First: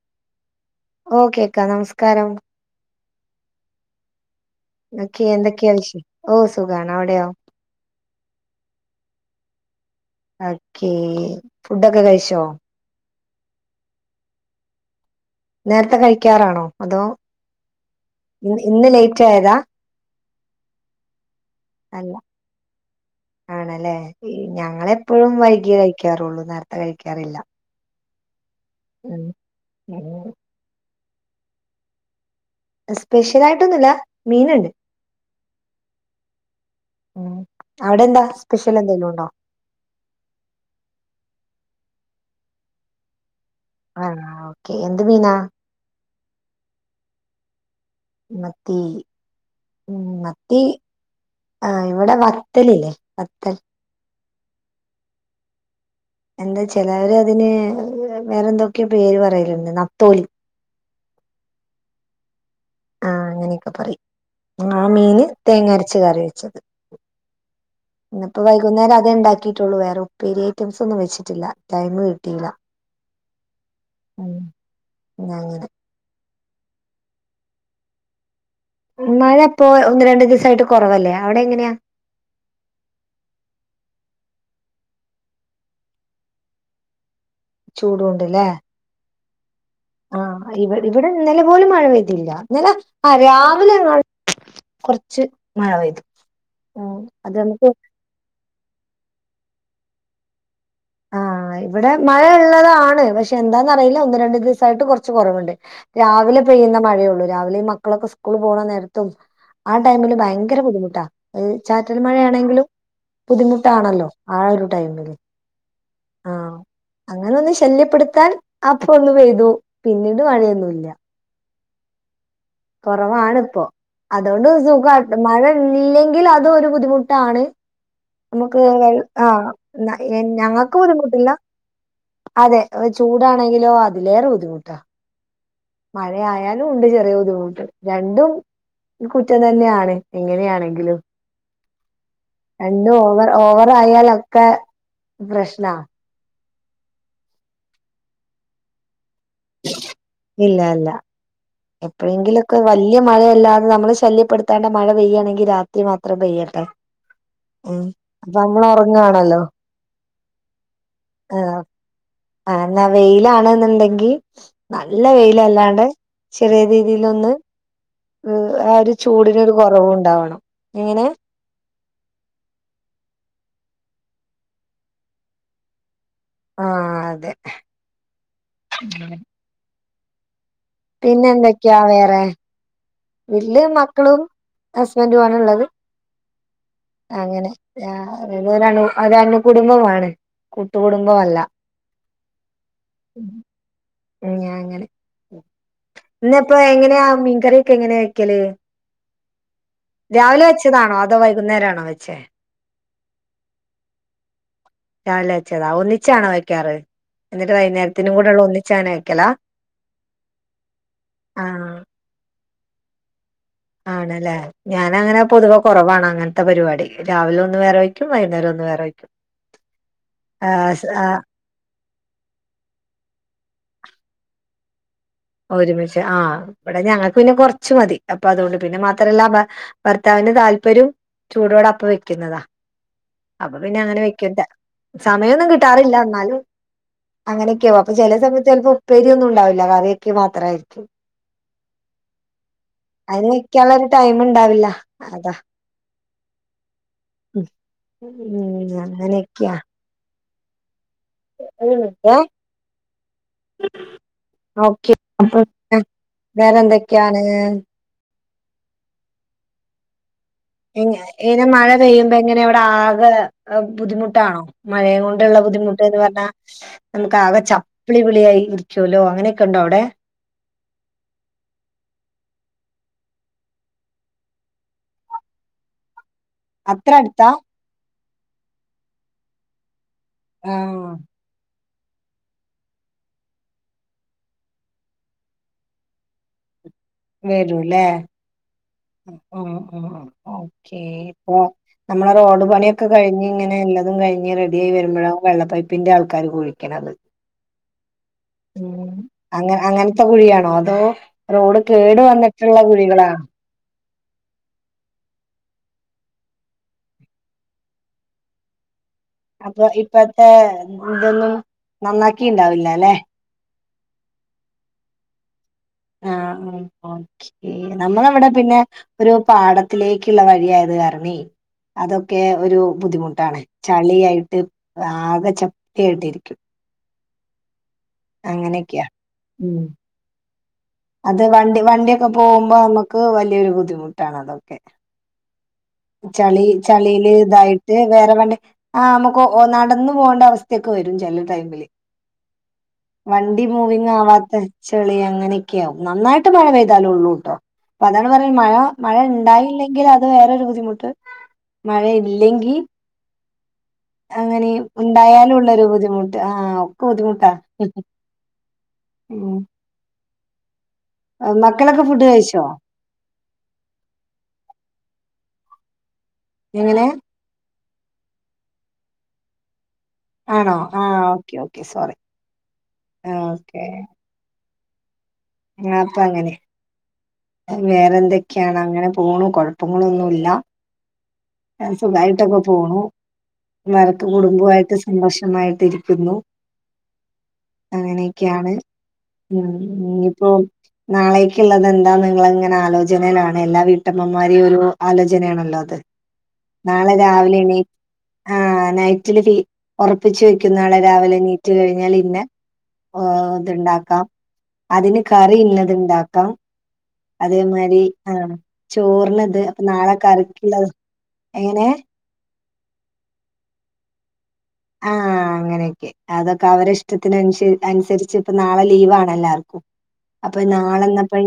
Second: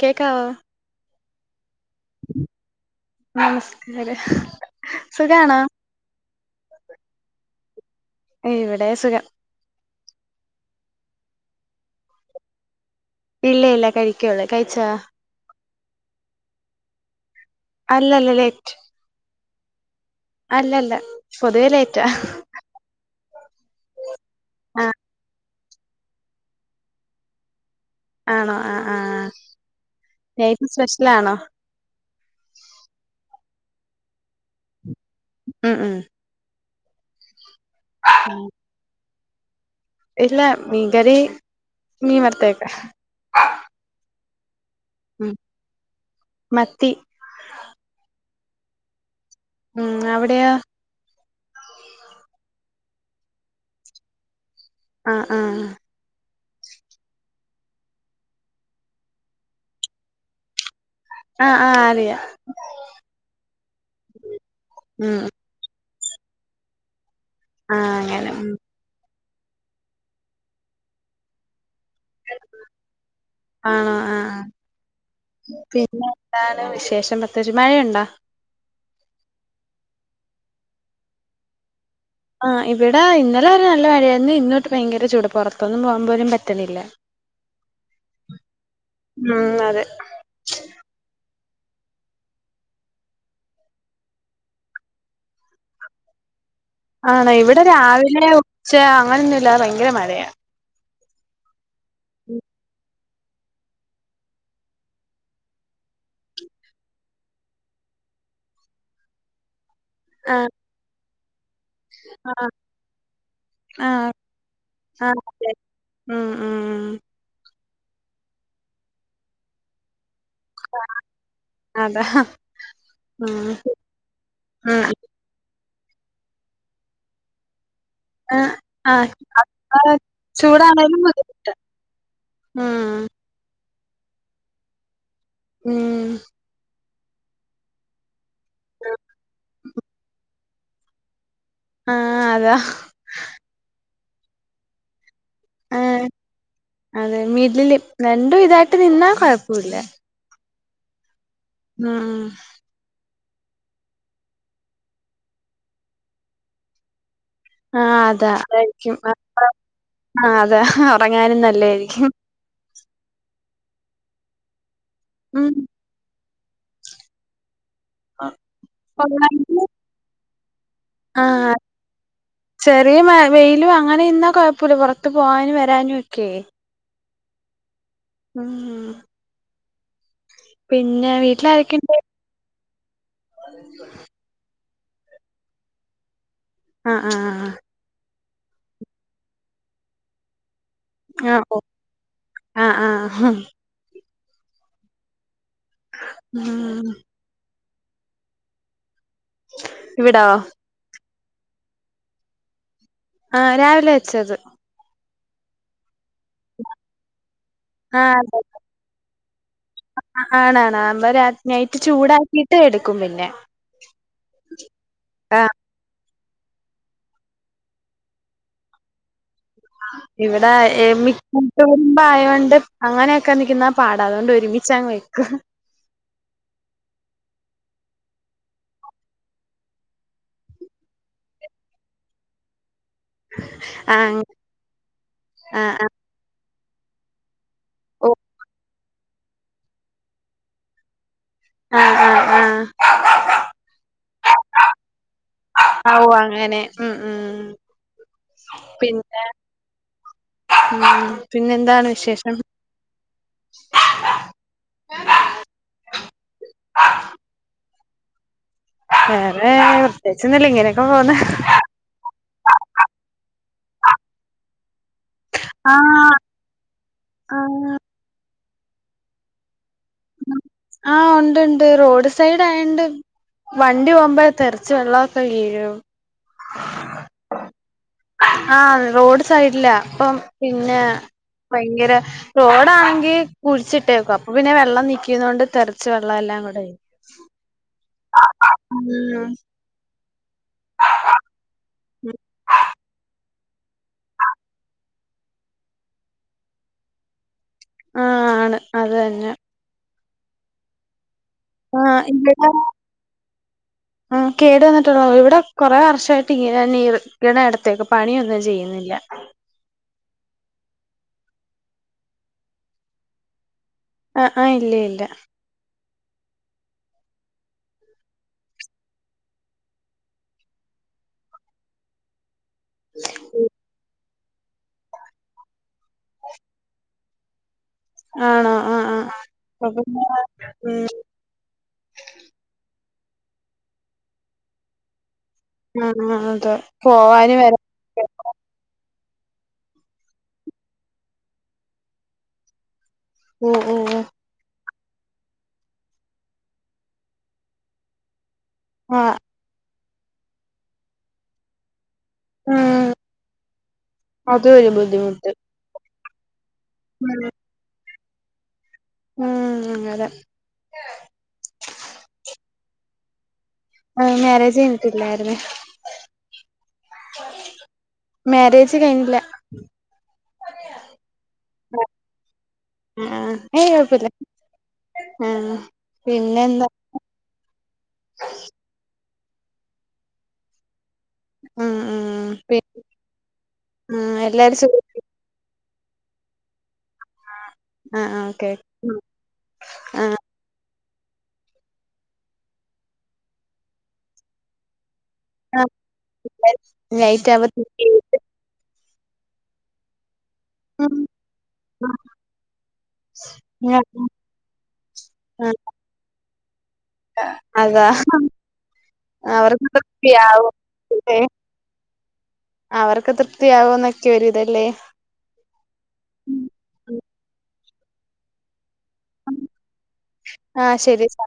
കേക്കാവോ ഓക്കേ ക്ക നമസ്കാരം നമസ്കാരം ന്നോക്കി സുഖാണോ എന്തൊക്കെയാ വിശ ഓ സുഖാണ് അവിടെയോ ഇവിടേം സുഖം ഓക്കേ ഫുഡോക്കെ കഴിച്ചോ ഇല്ല ഇല്ല കഴിക്കെയൊള്ളു കഴിച്ചോ നേരത്തെ കഴിക്കാറാണോ അതോ അല്ലല്ല ലേറ്റ് ഇന്ന് ലേറ്റ് ആയതാ അല്ലല്ല പൊതുവെ ലേറ്റാ അല്ല ആണല്ലേ ആ ഞങ്ങൾ എപ്പോഴും വൈകിയേ കഴിക്കാറുള്ളു നേരത്തെ കഴിക്കാറില്ല ആ ആ മ്മ് മ്മ് ലാണോ സ്പെഷ്യൽ ആയിട്ടൊന്നുല്ല മീനൊണ്ട് മ്മ് മ്മ് മ്മ് അവിടെ എന്താ സ്പെഷ്യൽ എന്തെങ്കിലുമുണ്ടോ? ഇല്ല മീൻ കറി മീൻ വറുത്തതൊക്കെ ആ എന്ത് മീനാ? മത്തി. മത്തി ഉം മ്മ് അവിടെയോ മത്തി ഇവടെ വ പതലില്ലേ പത്തൽ. ആ ആ എന്താച്ചാല് അവര് അതിന് വേറെ എന്തെക്കെയോ പേര് പറയുന്നുണ്ട് നത്തോലി. ആ ആ അറിയാം. ആ അങ്ങനെയൊക്കെ പറയും ആ ഉം മീന് തേങ്ങ അര ച്ച് കറി വെച്ചത്. ആ അങ്ങനെ ഇനിയിപ്പോ ഉം വൈകുന്നേരം അത് ഇണ്ടാക്കി. ട്ടുള്ളു വേറെ ഉപ്പേരി ഐറ്റംസ് ഒന്നും വെച്ചിട്ടില്ല. ടൈം കിട്ടിയില്ല. ആണോ ആ ആ പിന്നെ എന്താണ് വിശേഷം പ്രത്യേകിച്ച് മഴയുണ്ടോ? മഴ ഇപ്പൊ ഒന്നുരണ്ട് ദിവസായിട്ട് കുറവല്ലേ അവിടെങ്ങനെയാ ആ ഇവിടെ ഇന്നലെ വരെ നല്ല മഴയായിരുന്നു ഇന്ന് തൊട്ട് ഭയങ്കര ചൂടാ പുറത്തൊന്നും പോകാൻ പോലും പറ്റണില്ല. ചൂടോണ്ട് ലേ. മ്മ് അ ആഹ് ഇവി ഇവിടെ ഇന്നലെ പോലും മഴ പെയ്തില്ല. ഇന്നലെ ആഹ് രാവിലെങ്ങാനും കൊർച്ച് മഴ പെയ്തു. ഉം ആണോ അത് ഇവടെ നമുക്ക് രാവിലെ ച്ച അങ്ങനൊന്നുല്ല ഭയങ്കര മഴ. ആഹ് ഇവടെ മഴ ഇ ള്ളതാണ് പഷേ എന്താന്നാറീലഒന്ന് രണ്ട് ദിവസായിട്ട് കൊർച്ച് കൊറവ്ണ്ട്. രാവിലെ പെയ്യ്ന്ന മഴോള്ളു രാവിലെ ഈ മക്കളൊക്കെ സ്കൂൾ പോണ നേരത്തും. ആ ടൈമില് ആഹ് ഭയങ്കര ബുദ്ധിമുട്ടാ. ചാറ്റൽ ആഹ് മഴയാണങ്കിലും ബുദ്ധിമുട്ടാണല്ലോ ആഹ് ആ ഒരു ടൈമില്. ആഹ് അതെ ഉം ആഹ് ഉം അങ്ങനെ. ശല്യപ്പെട്ത്താൻ അപോ ഒന്ന് പെയ്തു പിന്നിം മഴെന്നുല്ല. അതാ ഉം കൊറവാണ് ഇപം അതോണ്ട് ഉം സുഖ മഴ ഇല്ലങ്കിൽ അത് ഒരു ബുദ്ധിമുട്ടാണ്. ആഹ് നമ്മക്ക് ആഹ് അത്ര ഞങ്ങക്ക് ബുദ്ധിമുട്ട് ഇല്ല അതേ ഉം ചൂടാണങ്കിലും അതിലേറെ ബുദ്ധിമുട്ടാ. മഴ ഉം ആയാലും ഇണ്ട് [unintelligible] രണ്ടും കുറ്റം തന്നെയാണ് എങ്ങനെ ആണങ്കിലും ആഹ് അതാ രണ്ടും ഓവറ ഓവറായാല് ക്കാ പ്രശ്നാ അതേ മിഡ്ല് രണ്ടും ഇതായിട്ട് നിന്നാ ഒരു കൊയ്പും ഇല്ല ഇല്ല ഇല്ല എപ്പഴെങ്കിലും ഒക്കെ വല്യ മഴയില്ലാതെ നമ്മളെ ശല്യ പെട്ത്തണ്ട മഴ പെയ്യാണങ്കി രാത്രി മാത്രം പെയ്യട്ടെ ഉം ആഹ് അതാ അപ്പൊ നമ്മള് അതായിരിക്കും ഉറങ്ങാണല്ലോ അതാ ഉറങ്ങാനും നല്ലായിരിക്കും ആഹ് എന്നാ വെയ്ല് ആണ് എന്ന് ണ്ടങ്കിൽ നല്ല ഉം വെയിലല്ലാണ്ട് ചെറീയ രീതീല് ഒന്ന് ആഹ് ചൂടിനാരു കൊറവുണ്ടാകണം എങ്ങനെ ആഹ് ചെറിയ മഴ വെയിലും അങ്ങനെ നിന്നാ കൊഴപ്പുല്ല പൊറത്ത് പോവാനും വരാനും ക്കെ ആ അതെ ഉം ഹും പിന്നെന്തക്കാ വേറെ വീട്ടില് മക്കളും ഹസ്ബൻ്റു ആണ് ഇള്ളത് ആഹ് ആഹ് അങ്ങനെ രാ അങ്ങനെ രണു ഒരണു കുടുംബമാണ് കൂട്ടുകുടുംബമല്ല ആഹ് ഓ ആ ആ ആഹ് പിന്നയാങ്ങനെ ന്ന് പ്പോ ഉം എങ്ങനാ മീൻ കറി ക്കെങ്ങനാ വെക്കല് ഇവിടോ രാവിലെ വെച്ചതാണോ അതോ വൈകീ കുന്നേരാ ണോ വെച്ചെ ആ രാവിലെ വെച്ചത് രാവിലെ വച്ചതാവുലേ ച്ചാണോ വക്കാറ് എന്നിട്ട് വൈനേരത്തിനു കൂടുള്ള ഒന്നിച്ചാണോ വൈക്കല ആണ് ആണ് അമ്മ രാ ആഹ് നൈറ്റ് ചൂടാ കീട്ട് എടുക്കും പിന്നെ ആണല്ലേ ഞാനങ്ങനെ ആഹ് പൊതുവേ കൊറവാണ് അങ്ങനെ ത്തെ പരിപാടി രാവിലെ ഒന്ന് വേറെ വയ്ക്കും വൈനേരം ഒന്ന് വേറെ വയ്ക്കും ഇവിടെ എമി കൂട്ടു കുടുംബം ആയോട്ട് അങ്ങനൊക്കെ നിക്കുന്നെ പാടാ അതോണ്ട് ഒരുമി ച്ചങ്ങ് വയ് ഒരുമിച്ച് ആ ബടെ ഞങ്ങക്ക് പിന്നെ കൊറച്ച് മതി അപ്പോ അതോണ്ട് പിന്നെ മാത്രല്ല ഭർ ഭർത്താവിൻ്റെ താൽപര്യവും ചൂടോടെ അപ്പ വെക്കുന്നതാ അപ്പ പിന്നെ അങ്ങനെ ആഹ് വക്കുന്നതാ സമയം ഒന്നും ആഹ് ആഹ് കിട്ടാറില്ല ന്നാലും അങ്ങനിം ക്കാവും അപ്പോ ഓ ചെലസമയത്ത് എൽപ്പോ ഉപ്പേരി ഒന്നും ഉണ്ടാവില്ല കറിക്കെ മാത്രായിരിക്കും ആഹ് ആഹ് ആഹ് അയിനിക്കാള്ളരു ടൈമ് ഇണ്ടാവില്ല അതാ ആ ഓ അങ്ങനെ ഉം ഉം ഉം പിന്നെ അങ്ങനേക്കയ [unintelligible] പിന്നെന്താണ് വിശേഷം [unintelligible] ഓക്കെ [unintelligible] വേറ എന്തൊക്കെയാണ് വേറേ എങ്ങ്യാ ഏന മഴ പെയ്യുമ്പേയെങ്ങന അവിടെ ആക ആവ് പുതിമുട്ടാണോ മയേ ടുള്ള ബുദ്ധിമുട്ട് എന്നു ആഹ് പറഞ്ഞാ നമുക്ക് ആകെ ആഹ് ചപ്ലിവിളിയായി ച്ചുലോ അങ്ങനക്ക ഉണ്ടോയവിടെ ആ ഉണ്ട് ഉണ്ട് റേഡ് സൈഡായണ്ട് വണ്ടി പോവമ്പേത്തെറിച്ച് വെള്ളോക്കെ വീഴും അത്ര അടുത്താ ആ റോഡ് സൈഡ്ലാ പ്പം ആ പിന്നേ മൈയ്ങ്കര റോഡാണെങ്കി കുഴിച്ചിട്ടേക്കുവാ അപ്പം പിന്നെ വെള്ളം നിക്കുന്നോണ്ട് തെറിച്ച് വെള്ളയെല്ലാം കൊണ്ട് വര് വരൂല്ലേ ഉം ഓ ഓ ഓക്കെ നമ്മള റോഡ് പണിയൊക്കെ കഴിഞ്ഞ് ങ്ങനെയുള്ളതും കഴിഞ്ഞ് റെഡിയായി വരുമ്പഴാ വെള്ള പൈപ്പിൻ്റെ ആൾക്കാര് കുഴിക്കണത് ആഹ് ആണ് അത് തന്നെ അങ്ങ് അങ്ങൻ ത്ത കുഴിയാണോ അതോ റോഡ് കേടുവന്നിട്ടുള്ള കുഴികളാ ആ കേടുവന്നിട്ടുള്ള ഇവിട കെറേ വർഷായിട്ട് യിങ്ങന തന്നെയീർ ഇങ്ങന എടത്തേക്ക് പണിയൊന്നും ചെയ്യുന്നില്ല അപ്പോ ഇപ്പത്തേ ഇടുന്നും നന്നാക്കിയിണ്ടാവില്ലല്ലേ അ അ ഇല്ലയില്ല ആ ഈ നമ്മളവിട പിന്നെ ഒരു പാടത്തിലേക്കുള്ള വഴിയായത് കാരണേ അതൊക്കെ ഒരു ബുദ്ധിമുട്ടാണേ ചളിയായി ത് ആകചം ക്കേട്ടിരിക്കും ആ ആ ആ ആ ഉം [unintelligible] ഉം അത് വണ്ടി വണ്ടിയൊക്കെ പോവുമ്പം പ്പോ വലിയൊരു ബുദ്ധിമുട്ടാണതൊക്കെ ആ ആ ചളി അതെ ചളീല് പോവാന് വരാ ഇതായിട്ട് വേറെ വണ്ടി ആപ്പം കൊ ഓ നടന്നു പോണ്ട അവസ്‌തേക്കവരും ചെല ടൈമില് വണ്ടി ഉം ഉം മൂവിങ്ങ് ഉം ആവാത്തെ ചെളിയങ്ങനൊക്കെയാ നന്നായിട്ട് മഴ പെയ്താലോള്ളൂട്ടോ [unintelligible] മഴ ആ മഴണ്ടായില്ലെ [unintelligible] മുട്ട് മഴയ് ല്ലങ്കി ഉം അതും അങ്ങനെയും ഒരു ബുദ്ധിമുട്ട് ണ്ടായാലുള്ളൊരു ബുദ്ധിമു ആ ക്ക ബുദ്ധിമുട്ടാ ആ ഉം അതെ മക്കളൊക്കെ ഫുഡ്‌ കഴിച്ചോ ആ മാരേജ് കഴിഞ്ഞിട്ട്ല്ലാര്ന്ന് എങ്ങനെ മാര്യേജ് കഴിഞ്ഞില്ല ആണോ ആ ഒക്കെ ഒക്കെ സോറി ഒക്കെ മ് പിന്നെന്താ വേറെന്തെക്കെയാണങ്ങനെ പോണു കൊഴപ്പങ്ങളൊന്നുല്ല ഉം ഉം സുഖായിട്ടൊക്കെ പി പോണു ഉം [unintelligible] എല്ലാരും സുഖ കുടുംബായിട്ട് സന്തോഷമായിട്ടിരി ക്കുന്നു ആ ആ ഓക്കെ അങ്ങനെയൊക്കെയാണ് ഉം ആ ഇഞ്ഞിപ്പം നാളേക്ക്ള്ളത് എന്താന്ന് ഇങ്ങള്ങ്ങനെ ആലോചനേലാണ് എല്ലാ വീട്ടമ്മമാരെയൊരു ആലോചനയാണല്ലോ ആ അത് നാളെ നൈറ്റ് രാവിലെ എണീ ആവുമ്പോ തിരിച്ച് ആഹ് നൈറ്റില് തീ ഒറപ്പിച്ച് വെക്ക് ക്കും നാളെ ഉം രാവിലെ എനീറ്റ് ആ കഴിഞ്ഞാല് ഇന്ന ഓ ഇത്ണ്ടാക്കാം അതിന് ആ കറിയിന്നത്ണ്ടാക്കാം. അതേ മാരി അതാ ആഹ് ചോറ്നിത് അപ്പ അവർക്കൊക്കെ നാളെ ഫ്രീ ആവും കറിക്ക്ള്ളത് ഏ എങ്ങനെ അവർക്ക് തൃപ്തി ആവോന്നെക്കൊര് ആഹ് അങ്ങനെയൊക്കെ അതൊക്കെ അവരെഷ്ട ത്ത്നൻഷര് അൻസര്ച്ച്പ്പൊ നാളെ ലീവാണെല്ലാർക്കും അപ്പൊ ആഹ് നാളെ ശരി ന്നപ്പോ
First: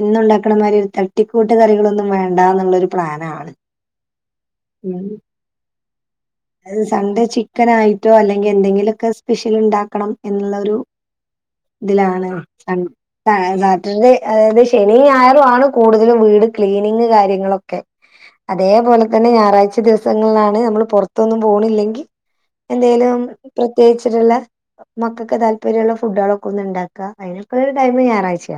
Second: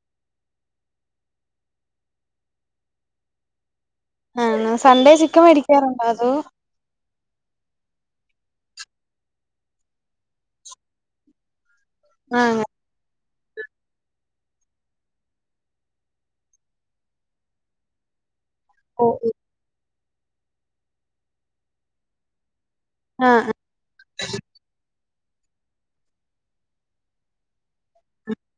എന്നുണ്ടാ ക്കണ മാരി ഒര് തട്ടി കൂട്ടി കറികളൊന്നും വേണ്ടാന്ന്ള്ളൊരു പ്ലാനാണ് ആഹ് സൺ‌ഡേ ചിക്കൻ വേടിക്കാറ് അത്‌ സൺ‌ഡേ ചിക്കാനാ തിലാണ് ആഹ് കൺ ആഹ് നാട്ടില് അതായത് ശനിയും ഞായറും ആണ് കൂടുതലും വീട് ക്ലീനിങ് കാര്യങ്ങളൊക്കെ അതേപോലെ തന്നെ ഞായറാഴ്ച ദിവസ് സങ്ങളിലാണ് നമ്മള് പുറ ഇപ്പൊ ഒന്നും പോണില്ലെങ്കി എന്തേലും ആഹ് പ്രത്യേകിച്ചിട്ടൊള്ള മക്കൾക്ക് താല്പര്യമുള്ള ഫുഡുകളൊക്കെ ഒന്ന് ഉണ്ടാക്കാ അതിനൊക്കുള്ള ഒരു ടൈമ് ഞായറാഴ്ചയ.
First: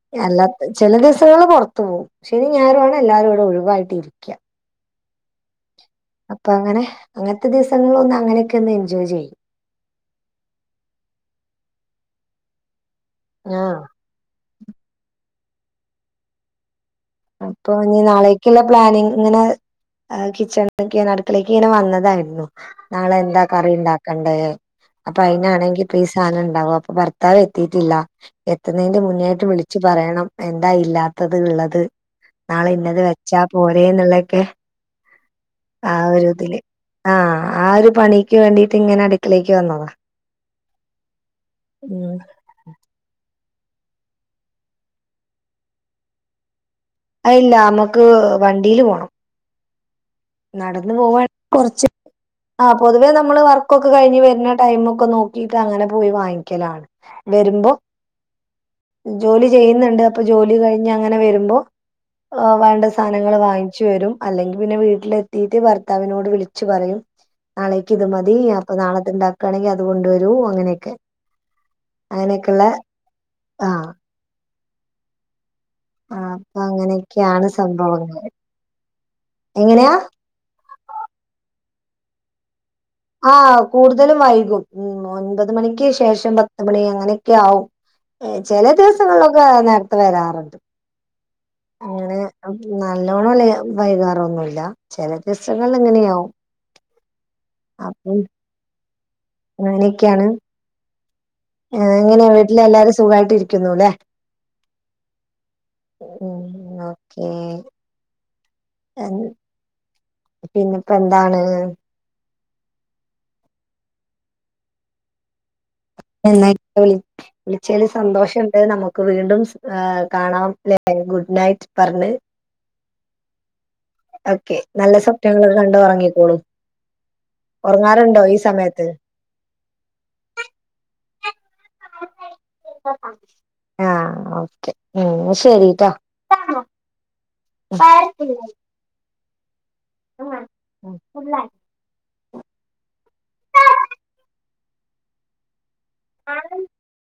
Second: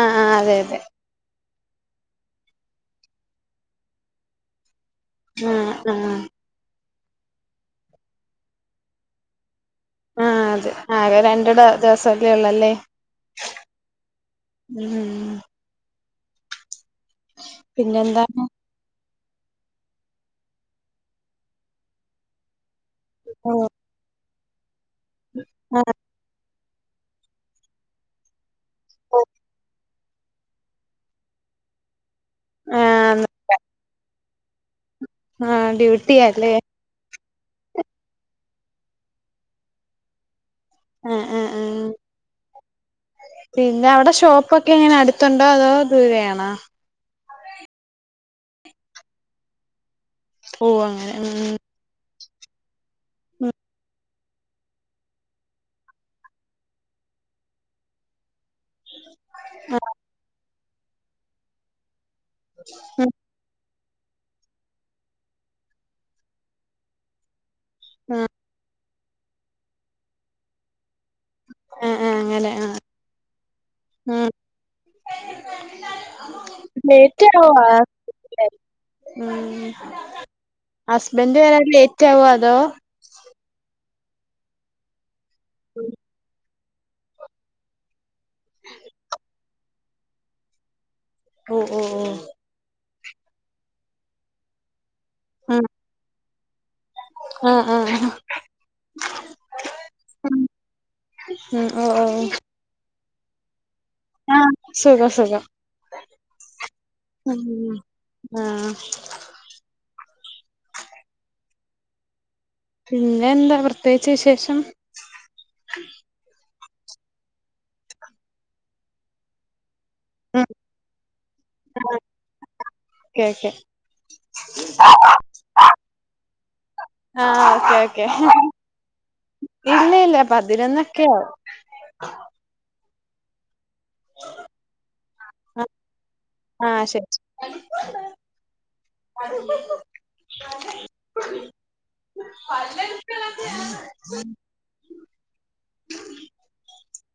ആഹ് ആഹ് എല്ലാ അതെ അതെ ചില ദിവസങ്ങൾ പുറത്ത്. പോവും ശനി ഞായറുവാണ് എല്ലാവരും ഇവിടെ ഒഴിവായിട്ടിരിക്ക്യ. ആഹ് ആഹ്. അങ്ങനത്തെ ദിവസങ്ങളൊന്ന് അങ്ങനെയൊക്കെ ഒന്ന് എൻജോയ് ചെയ്യും. ആഹ് അതെ ആകെ രണ്ട് ട ദിവസല്ലേ ഒള്ളല്ലേ. ആഹ് ഉം അപ്പൊ ഇഞ്ഞ് പിന്നെന്താണ് നാളേക്കിള്ള പ്ലാനിങ് ഇങ്ങനെ കിച്ചണിലേക്ക് അടുക്കിളേക്ക് ഇങ്ങനെ വന്നതായിരുന്നു. നാളെ എന്താ കറി ആഹ് ഉണ്ടാക്കണ്ടേ. [inaudible] അപ്പ അയിനാണെങ്കിപ്പ ഈ സാനണ്ടാവൊ അപ്പൊ ഭർത്താവ് എത്തീട്ടില്ല എത്തുന്നെയ്ന്റെ മുന്നായിട്ട് വിളിച്ച് പറയണം എന്താ ഇല്ലാത്തത് ഉള്ളത്. നാളെ ഇന്നത് വെച്ചാ പോരേന്ന്ള്ളൊക്കെ ആഹ് ആ ഒരു ഡ്യൂട്ടിയാല്ലേ ഇതില് ആ ആ ഒര് പണീക്ക് വേണ്ടീട്ട് ഇങ്ങനെ അട് ക്കെളേക്ക് വന്നതാ. ആഹ് ആഹ് ആഹ് ഉം. പിന്നെ അവിടെ ഷോപ്പൊക്കെ എങ്ങനെ അടുത്തുണ്ടോ അതോ ദൂരെയാണോ? അയില്ല അമ്മക്ക് വണ്ടീല് പോണം. ഓഹ് നടന്നു അങ്ങനെ പോവാണെ ഉം കൊറച്ച്. ആ പൊതുവേ നമ്മള് ഉം വർക്കൊക്കെ കഴിഞ്ഞ് വെര്ണ ടൈമൊക്കെ നോക്കിയിട്ട് അങ്ങനെ പോയി വാങ്ങിക്കലാണ്. വെരുമ്പ ജോലി ആഹ് ചെയ്യുന്നുണ്ട് അപ്പൊ ജോലി കഴി ഇനി അങ്ങനെ വരുമ്പോ. ആഹ് വേണ്ട സാനങ്ങള് വാങ്ങിക്കും. ചേരും അല്ലെങ്കി പിന്നെ വീ ട്ടിലെത്തീട്ട് ഭർത്താവിനോട് വിളിച്ചു പറയും. നാളെക്ക് ഇത് മതി അപ്പൊ നാളെ. ണ്ടാക്കാണെങ്കി അത് കൊണ്ട് വരൂ അങ്ങനെയൊക്കെ ആഹ് ആഹ് അങ്ങനെ അങ്ങനെയൊക്കൊള്ള ആഹ് ആഹ് ഉം ആഹ് അപ്പൊ ലേറ്റ് അങ്ങനെയൊക്കെയാണ് ആവുമോ സംഭവങ്ങൾ എങ്ങനെയാ ഹസ്ബന്റ് വരാൻ ലേറ്റ് ലേറ്റ് ആവുമോ അതോ ആഹ് കൂടുതലും വൈകും ഒമ്പത് മണിക്ക് ശേഷം പത്ത് മണി അങ്ങനെയൊക്കെ ആകും ചില ദിവസങ്ങളിലൊക്കെ നേരത്തെ വരാറുണ്ട് ഓ ഓ ഓ അങ്ങനെ [unintelligible] നല്ലവണ്ണം വൈകാറൊന്നും ഇല്ല ചില ഉം ദിവസങ്ങളിൽ അങ്ങനെ ആകും ആഹ് ആഹ് അപ്പോം അങ്ങനെയൊക്കെയാണ് ആഹ് ആഹ് ഓ സുഖവായിട്ടിരിക്കുന്നു അല്ലേ ആ സുഖം സുഖം ഉം ഓക്കേ ആഹ് [unintelligible] പിന്നെക്ക് എന്താണ് പിന്നെന്താ പ്രത്യേകിച്ച് വിശേഷം [unintelligible] ഉം ചില സന്തോഷമുണ്ട് നമുക്ക് വീണ്ടും ഉം കാണാം ല്ലേ ഗുഡ് നൈറ്റ് ആ പറഞ്ഞ് [unintelligible] ഓകെ നല്ല സ്വപ്നങ്ങൾ ഒക്കെ കണ്ട് ഉറങ്ങിക്കോളൂ ആഹ് ഓക്കെ ഓക്കെ ഉറങ്ങാറുല്ലോ ഈ സമയത്ത് ഇല്ല ഇല്ല പതിനൊന്നൊക്കെ ആവും [unintelligible] [unintelligible] ആ ഓകെ എന്നാ ശരി ആഹ് ശരി കെട്ടോ [unintelligible] [unintelligible] [unintelligible] [unintelligible]